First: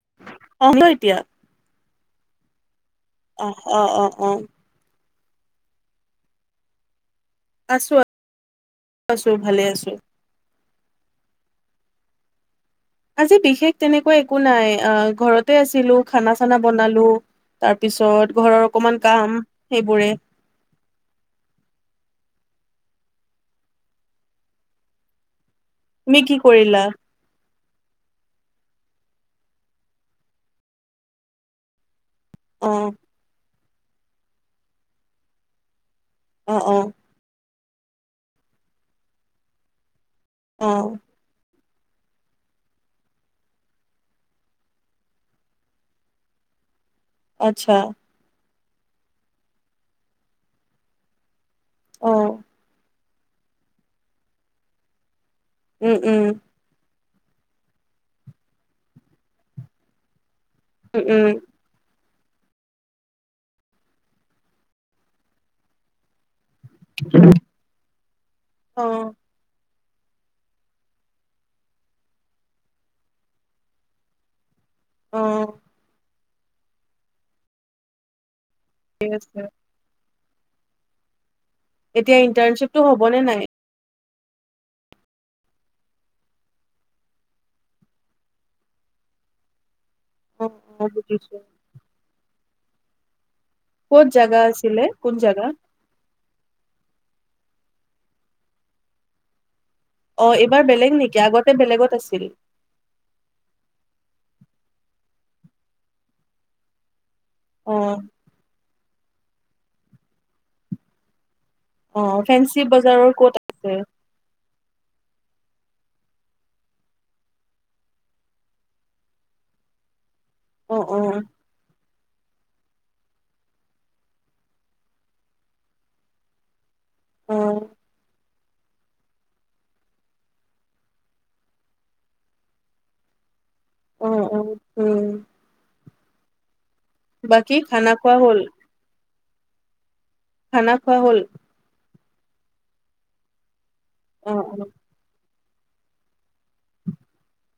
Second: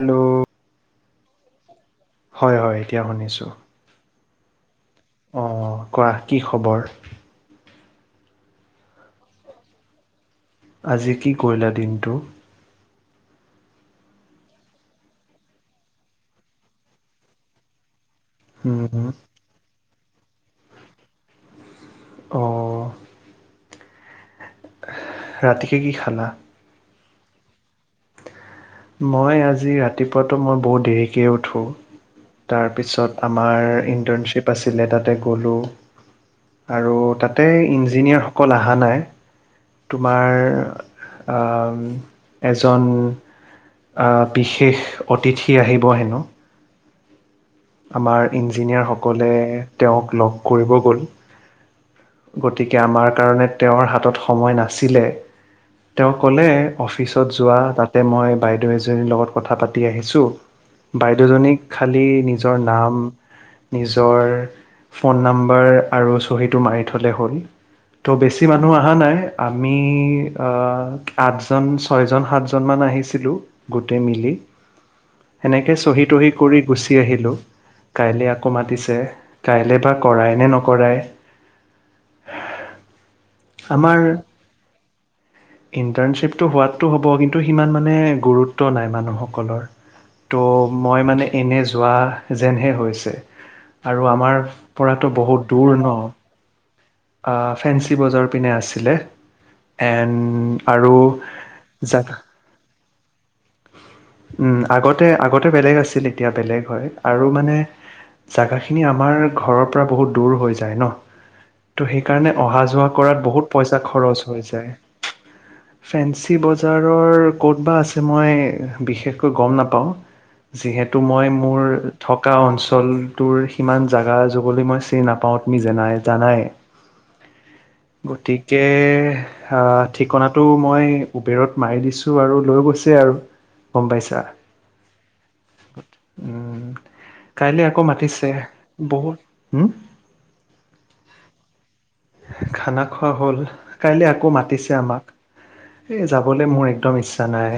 Hello অল এতিয়া হয় হয় এতিয়া অ অ অ অ অ কোৱা কি খবৰ আছো আছো ভালে আছো আজি কি কৰিলা দিনটো আজি বিশেষ তেনেকুৱা একো নাই আহ ঘৰতে আছিলো খানা চানা বনালো তাৰপিছত ঘৰৰ অকমান কাম সেইবোৰে অঁ [unintelligible] ৰাতিকৈ কি তুমি খালা কৰিলা মই আজি ৰাতিপুৱাতো মই বহুত দেৰিকে উঠোঁ অ তাৰপিছত আমাৰ ইণ্টাৰ্ণশ্বিপ আছিলে তাতে গ'লোঁ অ অ আৰু তাতে ইঞ্জিনিয়াৰসকল অহা নাই তোমাৰ অ আ এ এজন বিশেষ অতিথি আহিব হেনো আচ্ছা আমাৰ ই ইঞ্জিনিয়াৰসকলে তেওঁক লগ কৰিব গ'ল অ গতিকে আমাৰ কাৰণে তেওঁৰ হাতত সময় নাছিলে উম তেওঁ উম ক'লে অফিচত তোত যোৱা। তাতে মই বাইদেউ এজনীৰ লগত কথা পাতি আহিছোঁ। উম উম বাইদেউজনীক খালী জৰ নাম, নিজৰ ফোন নাম্বাৰ আৰু তো সেইটো মাৰি থলে হ'ল। তো বেছি মানুহ অ আহা নাই । আ আমি অ' আঠজন - ছয়জন - সাতজনমান আহিছিলোঁ, গোটেই মিলি। অ সেনেকে চহী-তহি কৰি গুচি আহিলোঁ। কাইলৈ কো মাতিছে ঠিক । আছে কাইলৈ এপা কৰাই নে নকৰাই। এতিয়া ইন্টাৰ্নশ্বিপটো হ'ব নে নাই? আমাৰ ইন্টাৰ্নশ্বিপটো হোৱাটো হ'ব। কিন্তু সিমান মানে গুৰুত্ব নাই মানুহসকলৰ। তো অ অ মই মানে বুজিছো এনে যোৱা যেনহে হয়। [unintelligible] ক'ত আৰু জাগা আমাৰ আছিলে পৰাতো কোন জাগা বহুত দূৰ ন'। আ ফেঞ্চি বজাৰত পিনে আছিলে। অ' এইবাৰ আৰু বেলেগ নেকি? আগতে বেলেগত জাগা আছিল। উম, আগতে- আগতে বেলেগ আছিল । এতিয়া বেলেগ হয়। আৰু মানে অ জাগাখিনি আমাৰ ঘৰৰ পৰা বহুত দূৰ হৈ যায় ন'। তো অ সেইকাৰণে ফেঞ্চি অহা-যোৱা বজাৰৰ কৰাত ক'ত বহুত আছে পইচা খৰচ হৈ যায়। ফেঞ্চি বজাৰৰ ক'ত বা আছে, মই বিশেষকৈ গম নাপাওঁ। অ অ যিহেতু মই মোৰ থকা অঞ্চলটোৰ সিমান জাগা- জগলৈ মই চিনি নাপাওঁ, তুমি জেনায়- জানায়ে। অ'। গতিকে আ- ঠিকনাটো মই উবেৰত মাৰি দিছোঁ আৰু লৈ গৈছে আৰু। গম অ পাইছা? অ উম উম, বাকী, কাইলৈ আকৌ খানা খোৱা মাতিছে হ'ল? বহুত হুম, খানা খোৱা হ'ল? খানা খোৱা হ'ল। কাইলৈ আকৌ অ অ মাতিছে আমাক। এ যাবলৈ মোৰ একদম ইচ্ছা নাই।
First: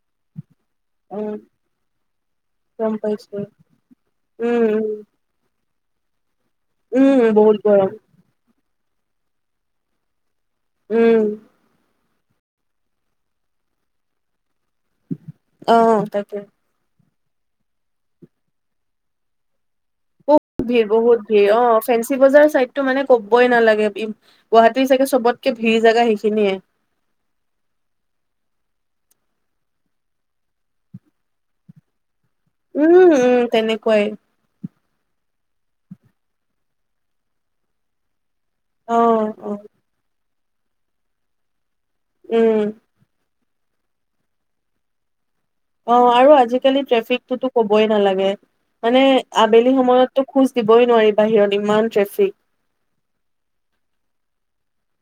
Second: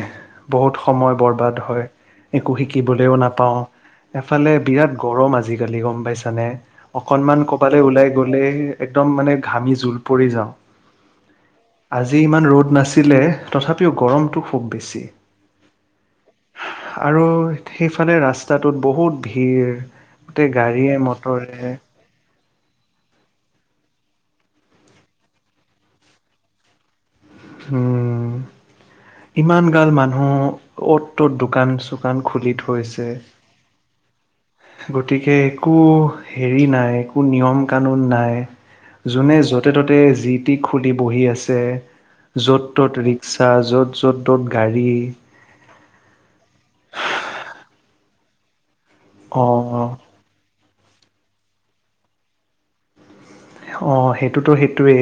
বহুত সময় অ বৰবাদ হয় । একো গম শিকিবলৈও পাইছো নাপাওঁ। এফালে উম বিৰাট গৰম আজি গালি গম পাইছানে উম উম অকনমান বহুত কবালৈ গৰম ওলাই গ'লে একদম মানে ঘামি জোল পৰি যাওঁ উম আজি ইমান ৰ'দ নাছিলে তথাপিও গৰমটো খুব বেছি আহ তাকে আৰু সেইফালে ৰাস্তাটোত বহুত ভিৰ গোটেই বহুত ভিৰ গাড়ীয়ে বহুত ভিৰ অ মটৰে ফেঞ্চি বজাৰ চাইড টো মানে ক'বই নালাগে উ গুৱাহাটীৰ চাগে চবতকে ভিৰ জোগা সেইখিনিয়ে উম ইমান গাল মানুহ অ'ত ত'ত দোকান চোকান দোকান খুলি থৈছে উম উম তেনেকুৱাই গতিকে একো হেৰি নাই একো নিয়ম কানুন নাই অ যোনে অ য'তে ততে যি খুটি-খুলি বহি আছে উম য'ত তত ৰিক চা য'ত য'ত ত'ত গাড়ী অ আৰু আজিকালি ট্ৰেফিকটোতো কবই নালাগে মানে আবেলি অ', সময়তো খোজ দিবই নোৱাৰিব বাহিৰত ইমান ট্ৰেফিক অ সেইটোতো সেইটোয়েই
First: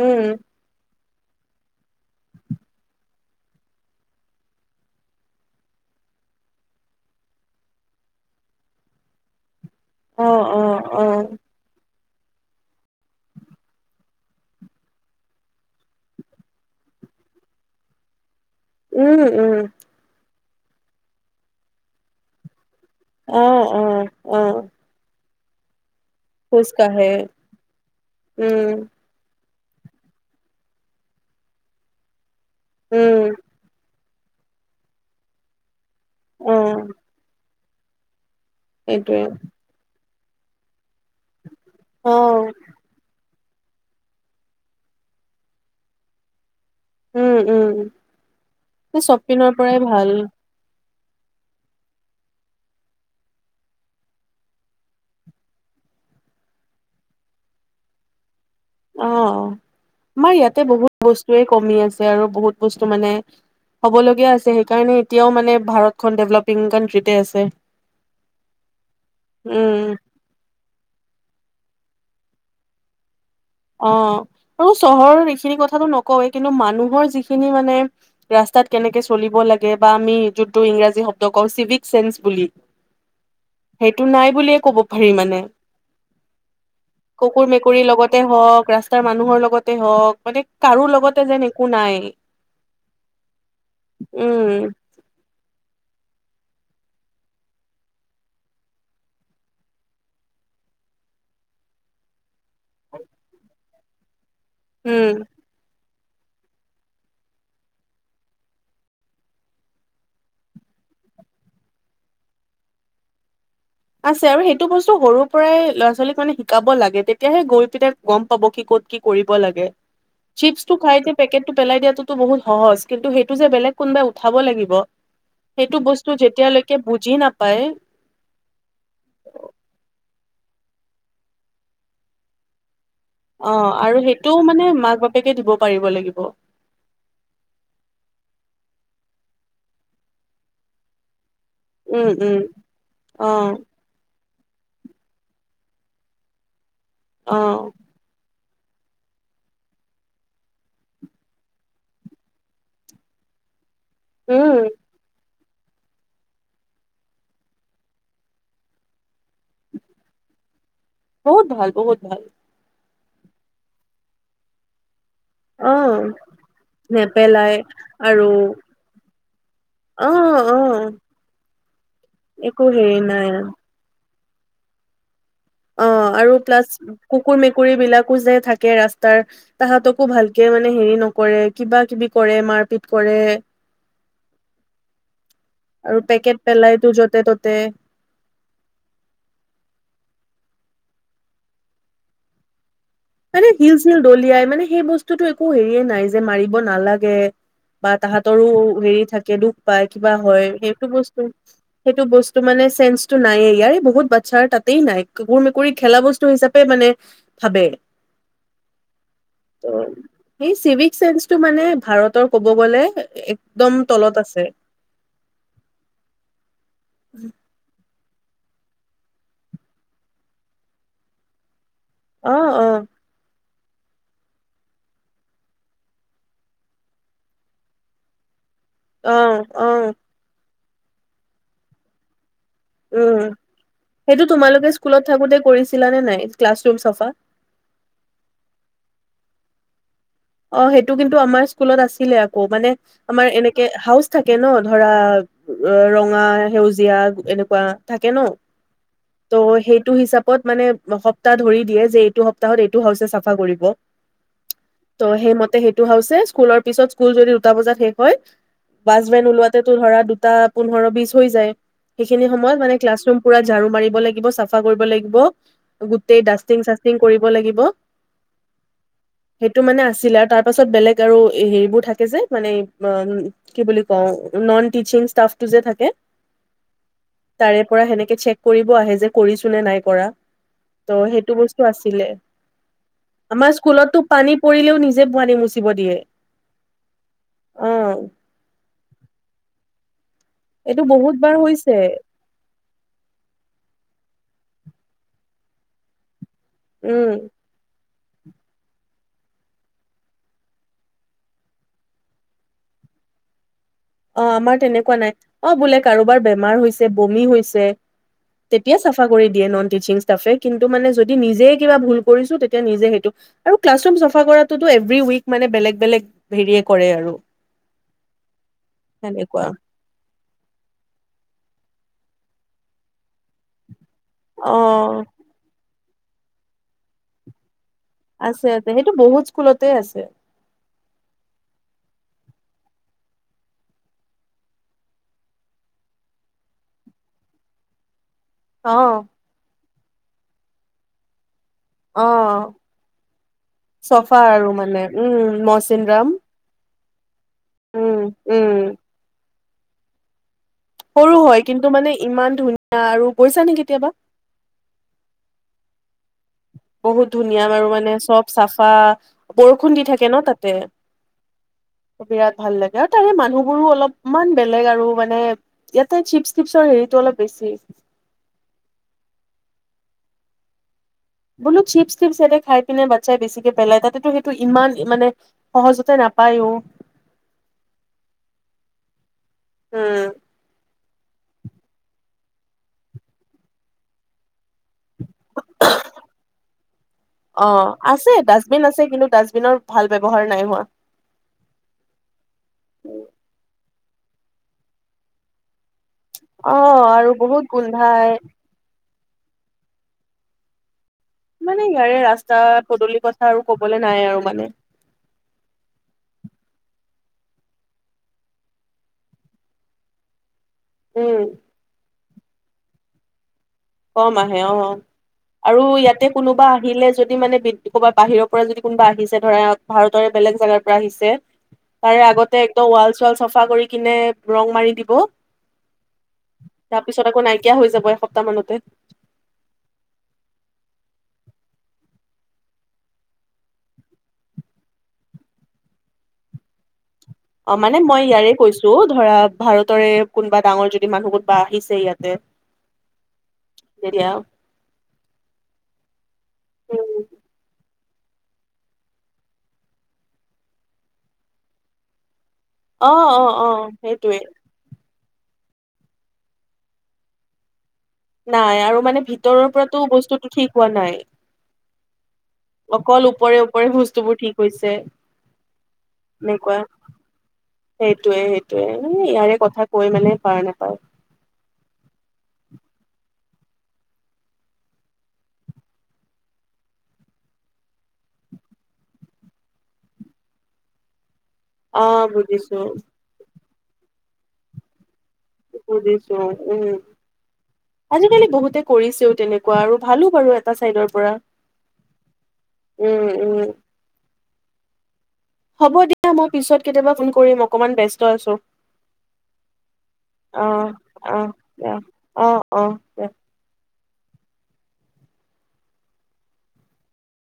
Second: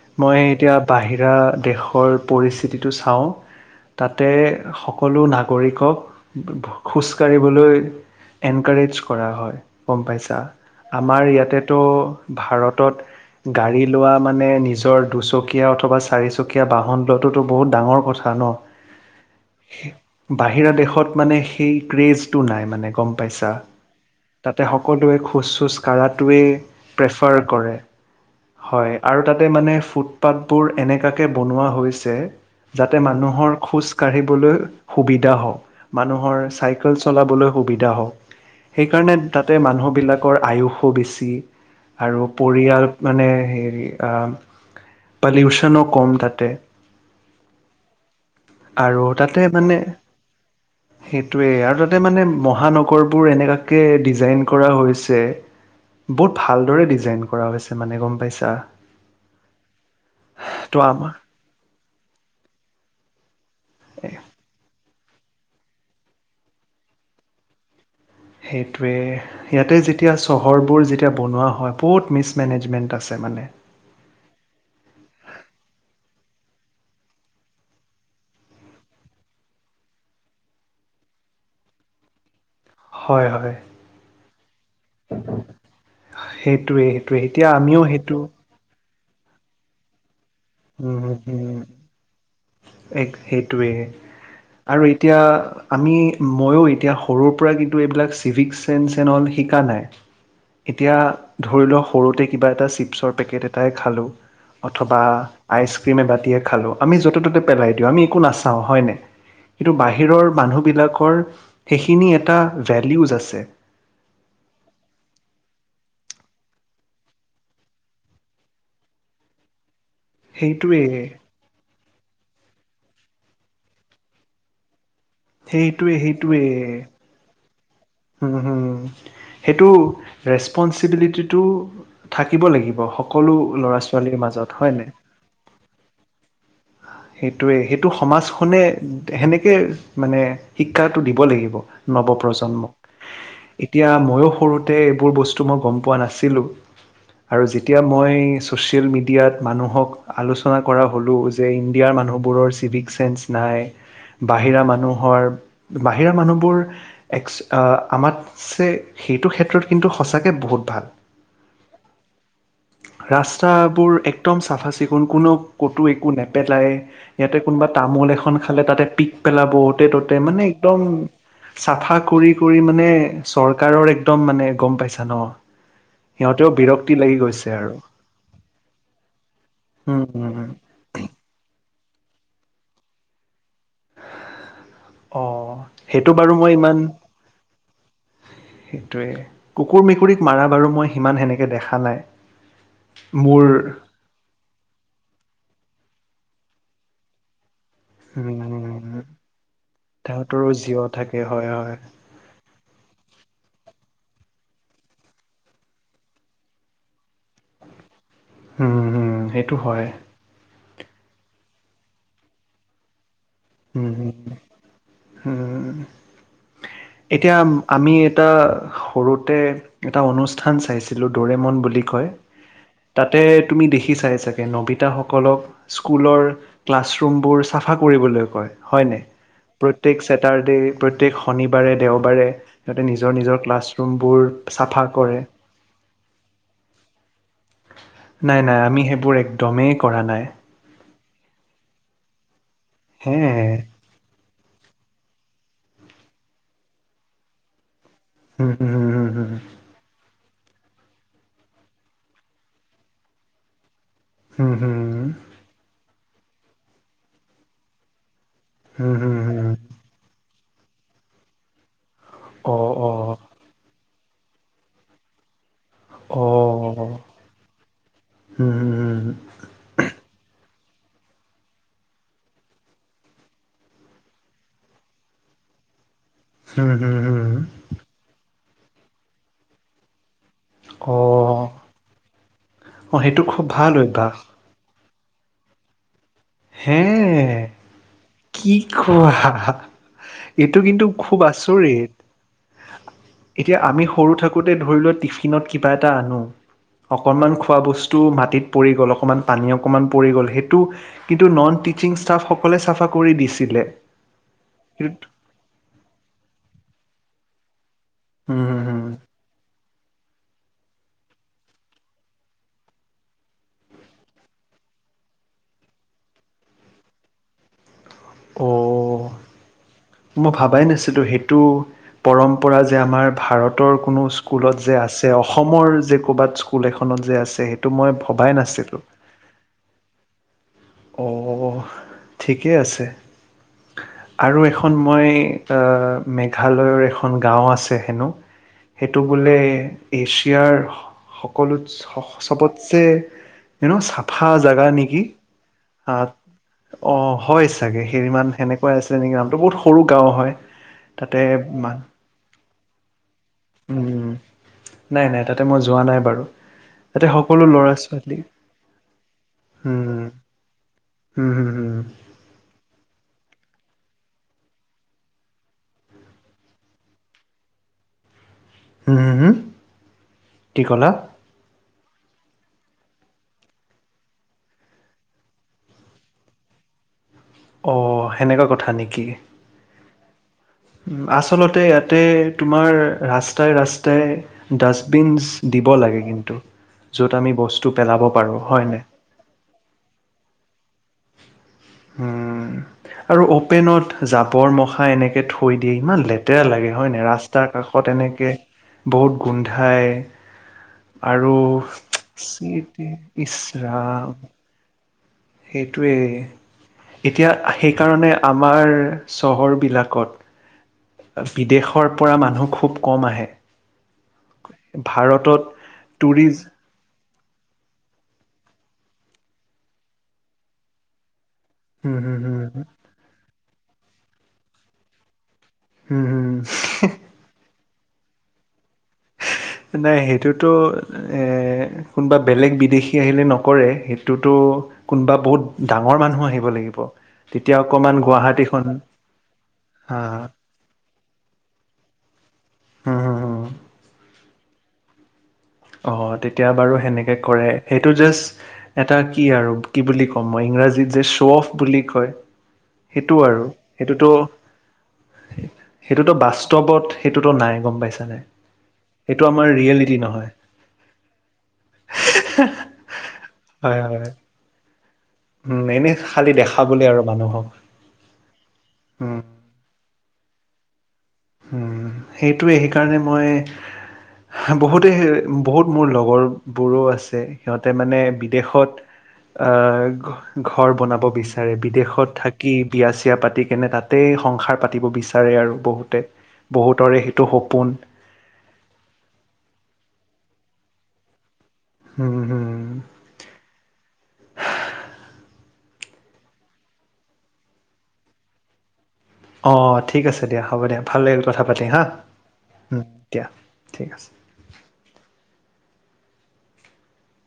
উম মই এতিয়া বাহিৰা দেশৰ পৰিস্থিতিটো চাওঁ তাতে সকলো নাগৰিকক খোজকাাঢ়িবলৈ এনকাৰেজ কৰা হয়। গম অ', পাইছা অ', আমাৰ অ', ইয়াতেতো ভাৰতত গাড়ী লোৱা মানে নিজৰ দুচকীয়া অথবা চাৰিচকীয়া বাহন লোৱাটোতো বহুত ডাঙৰ কথা ন উম উম বাহিৰা দেশত মানে সেই ক্ৰেজটো নাই মানে গম পাইচা অ', অ', অ', তাতে সকলোৱে খোজ চোজ কাৰাটোৱে খোজকাঢ়ে প্ৰেফাৰ কৰে উম, হয় আৰু তাত তাতে মানে ফুটপাথবোৰ এনেকুৱাকে বনোৱা হৈছে যাতে উম, মানুহৰ খোজ খোজ কাঢ়িবলৈ সুবিধা হওক মানুহৰ অ', চাইকেল চলাবলৈ সুবিধা হও সেইকাৰণে সেইটোৱে তাতে মানুহবিলাক কৰ আয়ুসো বেছি। আৰু অ', পৰিয়াল মানে হে- হেৰি আহ, পলিউচনো কম তাতে। উম উম। আৰু তাতে চপপিনৰ মানে পৰাই ভাল। সেইটোৱে আৰু তাতে মানে মহানগৰবোৰ এনেকুৱাকে ডিজাইন কৰা হৈছে। বহুত ভালদৰে ডিজাইন কৰা হৈছে মানে গম পাইছা? অ', আমাৰ ইয়াতে ত' বহুত আমাৰ বস্তুয়েই কমি আছে আৰু বহুত বস্তু মানে! হ'বলগীয়া আছে সেইকাৰণে এতিয়াও মানে ভাৰতখন ডেভেলপিং কাণ্ট্ৰিতে আছে। সেইটোৱে, ইয়াতে উম, যেতিয়া চহৰবোৰ যেতিয়া বনোৱা হয়। বহুত মিছমেনেজমেণ্ট আছে মানে। অ' আৰু চহৰৰ এইখিনি কথাটো নকওৱেই, কিন্তু মানুহৰ যিখিনি মানে ৰাস্তাত কেনেকে চলিব লাগে বা আমি যোনটো ইংৰাজী শব্দ কওঁ চিভিক চেন্স বুলি! হয় হয় সেইটো নাই বুলিয়ে ক'ব পাৰি মানে। সেইটোৱে সেইটোৱে এতিয়া আমিও কুকুৰ-মেকুৰীৰ লগত [unintelligible] সেইটো হওক ৰাচ তাৰ মানুহৰ লগতে হওক মানে কাৰো উম লগতে যেন একো নাই [unintelligible] এক্স সেইটোৱেই উম আৰু এতিয়া! আমি ময়ো এতিয়া সৰুৰ পৰা কিন্তু এইবিলাক চিভিক চেঞ্চ এন অল শিকা নাই। এতিয়া ধৰি লও সৰুতে কিবা এটা চিপছৰ পেকেট এট টাই খালোঁ অথবা উম আইচক্ৰীম এবাতিয়ে খালো, আমি য'তে-ত'তে পেলাই দিওঁ আমি একো নাচাও হয়নে? কিন্তু বাহিৰৰ মানুহবিলাকৰ সেইখিনি এটা ভেলিওজ আছে। আছে আৰু সেইটো বস্তু সৰুৰ পৰাই ল'ৰা-ছোৱালীক মানে শিকাব লাগে তেতিয়াহে গৈ পিনে গম পাব কি ক'ত কি কৰিব লাগে? চিপচটো সেইটোৱে খাই পেকেটটো পেলাই দিয়াটোতো বহুত সহজ কিন্তু সেইটো যে বেলেগ কোনোবাই উঠাব লাগিব সেইটো সেইটোৱে বস্তু যেতিয়ালৈকে বুজি নাপ পায় উম হম সেইটো ৰেচপনঞ্চিবিলিটিটো থাকিব লাগিব, সক অ' আৰু সেইটোও মানে মাক-বাপেকে দিব পাৰিব লাগিব। [unintelligible] হেনেকৈ মানে শিক্ষাটো দিব লাগিব উম নৱ উম প্ৰজন্মক অ এতিয়া ময়ো সৰুতে এইবোৰ বস্তু মই গম পোৱা নাছিলোঁ। অ আৰু যেতিয়া মই ছ'চিয়েল মিডিয়াত মানুহক আলোচনা কৰা হ'লোঁ যে ইণ্ডিয়াৰ মানুহবোৰৰ চিভিক চেন্স নাই। বাহিৰা উম মানুহৰ বাহিৰা মানুহবোৰ একছে আমাত ছেহে সেইটো ক্ষেত্ৰত কিন্তু সঁচাকৈ বহুত ভাল বহুত ভাল বহুত ভাল ৰাস্তাবোৰ একদম চাফা চিকুণ কোন কোনো কতো অ একো নেপেলাই ইয়াতে নেপেলাই কোনোবা তামোল আৰু এখন খালে তাতে পিক পেলাব অ'তে অ ত'তে মানে অ একদম চাফা কৰি কৰি একো মানে হেৰি নাই চৰকাৰৰ একদম মানে গম পাইছা ন অ আৰু সিহঁতেও প্লাছ বিৰক্তি লাগি কুকুৰ গৈছে আৰু মেকুৰী বিলাকো যে থাকে ৰাস্তাৰ উম তাহতকো উম উম ভালকে মানে হেৰি নকৰে কিবা। কিবি কৰে মাৰপিট কৰে। অ আৰু সেইটো বাৰু পেকেট মই ইমান পেলাইতো য'তে ত'তে সেইটোৱে কুকুৰ মেকুৰীক মাৰা বাৰু মই সিমান সেনেকে দেখা নাই। মোৰ মানে শিল চিল দলিয়াই মানে সেই বস্তুটো একো হেৰিয়ে নাই যে মাৰি ব নালাগে। বা তাহতৰো হেৰি উম থাকে দুখ পাই কিবা হয় তাহতৰো জীৱ সেইটো বস্তু থাকে হয় হয় সেইটো বস্তু মানে চেন্সটো নাইয়ে ইয়াৰে বহুত বা চাৰ তাতেই নাই কুকুৰ মেকুৰী খেলা বস্তু হিচাপে মানে ভাবে উম হম সেইটো হয় সেই চিভিক চেন্সটো মানে ভাৰতৰ ক'ব গ'লে এক হম হম হম এতিয়া আমি এটা সৰুতে এটা অনুষ্ঠান চাইছিলো দৰেমন বুলি কয় অ', অ', তাতে তুমি দেখিছাই চাগে ন নবিতাসকলক স্কুলৰ ক্লাছৰুম বোৰ চাফা কৰিবলৈ হয় হয়নে অ', অ', প্ৰত্যয়েক চেছেটাৰডে প্ৰত্যেক শনিবাৰে দেওবাৰে সিহঁতে নিজৰ উম নিজৰ ক্লাছৰুমবোৰ সেইতো তোমালোকে চাফা স্কুলত কৰে থাকোতে কৰিছিলা নে নাই ক্লাছৰুম চাফা? নাই নাই আমি সেইবোৰ একদমেই কৰা নাই। অ সেইটো কিন্তু আমাৰ স্কুলত আছিলে আ মোৰ মানে হে আমাৰ এনেকে হাউচ থাকে ন ধৰা ৰঙা, সেউজীয়া এ থাকে ন হুম হুম হুম ত' হুম সেইটো হিচাপ কত মানে সপ্তাহ ধৰি দিয়ে যে এইটো সপ্তাহত এইটো হাউচ চাফা কৰিব। হম ত সেইমতে সেইটো হাউচেচ স্কুলৰ পিছত স্কুল যদি দুটা বজাত শেষ হয় হুম বাজ হুম বেন হুম হুম ওলোৱাাতে তো ধৰা দুটা পোন্ধৰ বিচ হৈ যায়। সেইখিনি সময়ত অ মানে অ ক্লাছৰুম পুৰা ঝাৰু মাৰিব লাগে চাফা কৰিব লাগিব গোটেই অ ডাষ্টিং চাষ্টিং কৰিব লাগিব। হুম হুম আছিলে আৰু তাৰ পাছত বেলেগ আৰু হেৰিবোৰ থাকে যে মানে কি বুলি কওঁ ননটিচিং ষ্টাফ টো যে থাকে হুম হুম হুম তাৰে পৰা সেনেকে চেক কৰিব আহে যে কৰিছো নে নাই কৰা অ ত' সেইটো বস্তু আছিলে অ সেইটো খুব আমাৰ ভাল স্কুলতো অভ্যাস পানী ও নিজে পোৱালিক মুচিব দিয়ে। হে অ' কি [unintelligible] এইটো কিন্তু বহুত খুব বাৰ হৈছে আচৰিত, এতিয়া আমি সৰু থাকো বহুতে ধৰি ল টিফিনত কিবা এটা আনো। উম। অকনমান খোৱা বস বস্তুবোৰ মাটিত পৰি গ'ল অকমান পানী অকমান পৰি গ'ল সেটো কিন্তু নন টিচিং সকলে চাফা কৰি দিছিলে। অ আমাৰ তেনেকুৱা নাই হুম অ বোলে কাৰোবাৰ বেমাৰ হৈছে বমি হৈ আছে হুম তেতিয়া হুম চাফা কৰি দিয়ে নন টিচিং ষ্টাফে কিন্তু মানে যদি নিজেই কিবা ভুল কৰিছো তেতিয়া নিজে সেইটো আৰু ক্লাছ ৰূম চাফা কৰাটোত এভ্ৰি উইক মানে বেলেগ বেলেগ হেৰিয়ে কৰে আৰু। অ তেনেকুৱা মই ভাবাই নাছিলো সেইটো পৰম্পৰা যে আমাৰ ভাৰতৰ কোনো অ স্কুলত যে আছে অসমৰ যে ক'ৰবাত স্কুল এখনত যে আছে সেই আছে আছে সেইটো বহুত স্কুলতে আছে। অ ঠিকেই আছে আৰু এখন মই মেঘালয়ৰ এখন গাঁও আছে হেনো অ সেইটো বোলে এছিয়াৰ সকলোত অ চবতছে চাফা জাগা নেকি? মৌচিন আহ, ৰাম অ হয় চাগে সেই ইমান সেনেকুৱাই আছিল নেকিমান বহুত সৰু গাঁও হয় সৰু তাতে হয় কিন্তু মান মানে ইমান ধুনীয়া আৰু গৈছা নে কেতিয়াবা উম নাই নাই তাত তাতে মই যোৱা নাই বাৰু তাতে বহুত সকলো ধুনীয়া বাৰু ল'ৰা মানে ছোৱালী চব চাফা বৰষুণ দি উম, থাকে ন তাতে হুম, হুম, হুম, হুম, বিৰাট ভাল লাগে আৰু তাৰে মানুহবোৰো অলপ ইমান বেলেগ আৰু মানে ইয়াতে চিপ ছিপৰ হেৰিটো অলপ বেছি কি ক'লা বোলো চিপছ চিপছ এতে খাই পিনে বাচ্ছাই বেছিকে পেলাই তাতেতো সেইটো ইমান মানে সহজতে নাপায়ো অ সেনেকুৱা কথা নেকি? উম আচলতে ইয়াতে তোমাৰ ৰাস্তাই ৰাস্তাই দাস্ত ডাস্টবিনচ দিব লাগে কিন্তু য'ত আমি অ বস্তু পেলাব আছে পাৰো ডাষ্টবিন হয় নে? আছে কিন্তু ডাষ্টবিনৰ ভাল ব্যৱহাৰ নাই হোৱা উম আৰু অপেনত জাবৰ মখা এনেকৈ থৈ দিয়ে ইমান লেতেৰা অ লাগে হয় ন আৰু বহুত ৰাস্তাৰ কাষত গোন্ধাই এনেকে বহুত গোন্ধায় মানে ইয়াৰে ৰাস্তা পদূলিৰ কথা আৰু কবলৈ নাই আৰু মানে সেইটোৱেই এতিয়া সেইকাৰণে আমাৰ চহৰ উম বিলাকত বিদেশৰ পৰা মানুহ খুব কম আহে কম আহে অ অ ভাৰতত আৰু ইয়াতে টুৰিষ্ট কোনোবা আহিলে যদি মানে বি ক'বাত বাহিৰক যদি কোনোবা আহিছে ধৰা ভাৰতৰে বেলেগ জেগাৰ পৰা আহিছে উম তাৰে হুম আগতে হুম একদম ৱাল চাল চাফা কৰি কিনে ৰং মাৰি দিব হুম হুম তাৰ পিছত আকৌ নাইকিয়া হৈ যাব ক এসপ্তাহ মানতে নাই সেইটোতো এ কোনোবা বেলেগ বিদেশী আহিলে নকৰে সেইটোতো কোনোবা বহুত ডাঙৰ মানুহ আহিব লাগিব তেতিয়া অ মানে অকমান মই ইয়াৰে গুৱাহাটীখন কৈছো ধৰা ভাৰতৰে হা কোনোবা ডাঙৰ যদি মানুহ কোনোবা আহিছে ইয়াতে হম হম হম তেতিয়া অ তেতিয়া বাৰু উম সেনেকে কৰে সেইটো জাষ্ট এটা কি আৰু কি বুলি কম মই ইংৰাজীত যে শ্ব' অফ বুলি কয়। অ সেইটো অ আৰু অ সেইটোতো সেইটোৱে সেইটোতো বাস্তৱত সেইটোতো নাই, গম পাই নাই । আৰু মানে ভিতৰৰ পৰাতো বস্তুটো নহয় ঠিক হোৱা নাই । অকল ওপৰে - ওপৰে হয় হয় বস্তুবোৰ ঠিক হৈছে। তে উম এনেই খালি এনেকুৱা দেখাবলে । আৰু মানুহক সেইটোৱে- সেইটোৱে মানে উম ইয়াৰে কথা কৈ মানে পৰা নাই। [unintelligible] উম, সেইটোৱে। সেইকাৰণে মই বহুতে- বহুত মোৰ লগৰবোৰো আছে । সিহঁতে মানে বিদেশত আহ- ঘৰ বনাব বিচা তাৰে অ বিদেশত থাকি, বুজিছো। বিয়া-চিয়া পাতি কেনে তাতেই সংসাৰ পাতিব বিচা তাৰে আৰু বহুতে। বুজিছো উম বহুতৰে সেইটো সপোন । আজিকালি বহুতে কৰিছেও তেনেকুৱা আৰু ভাল তো বাৰু এটা চাইডৰ পৰা। উম - উম। হ'ব দিয়া। মই পিছত কেতিয়াবা ফোন কৰিম। অকমান ব্যস্ত আছোঁ। অ' ঠিক আছে দিয়া । হ'ব দিয়া । ভাল লাগিল অ', কথা পাতি অ', হা। অ', অ'। দিয়া। ঠিক আছে।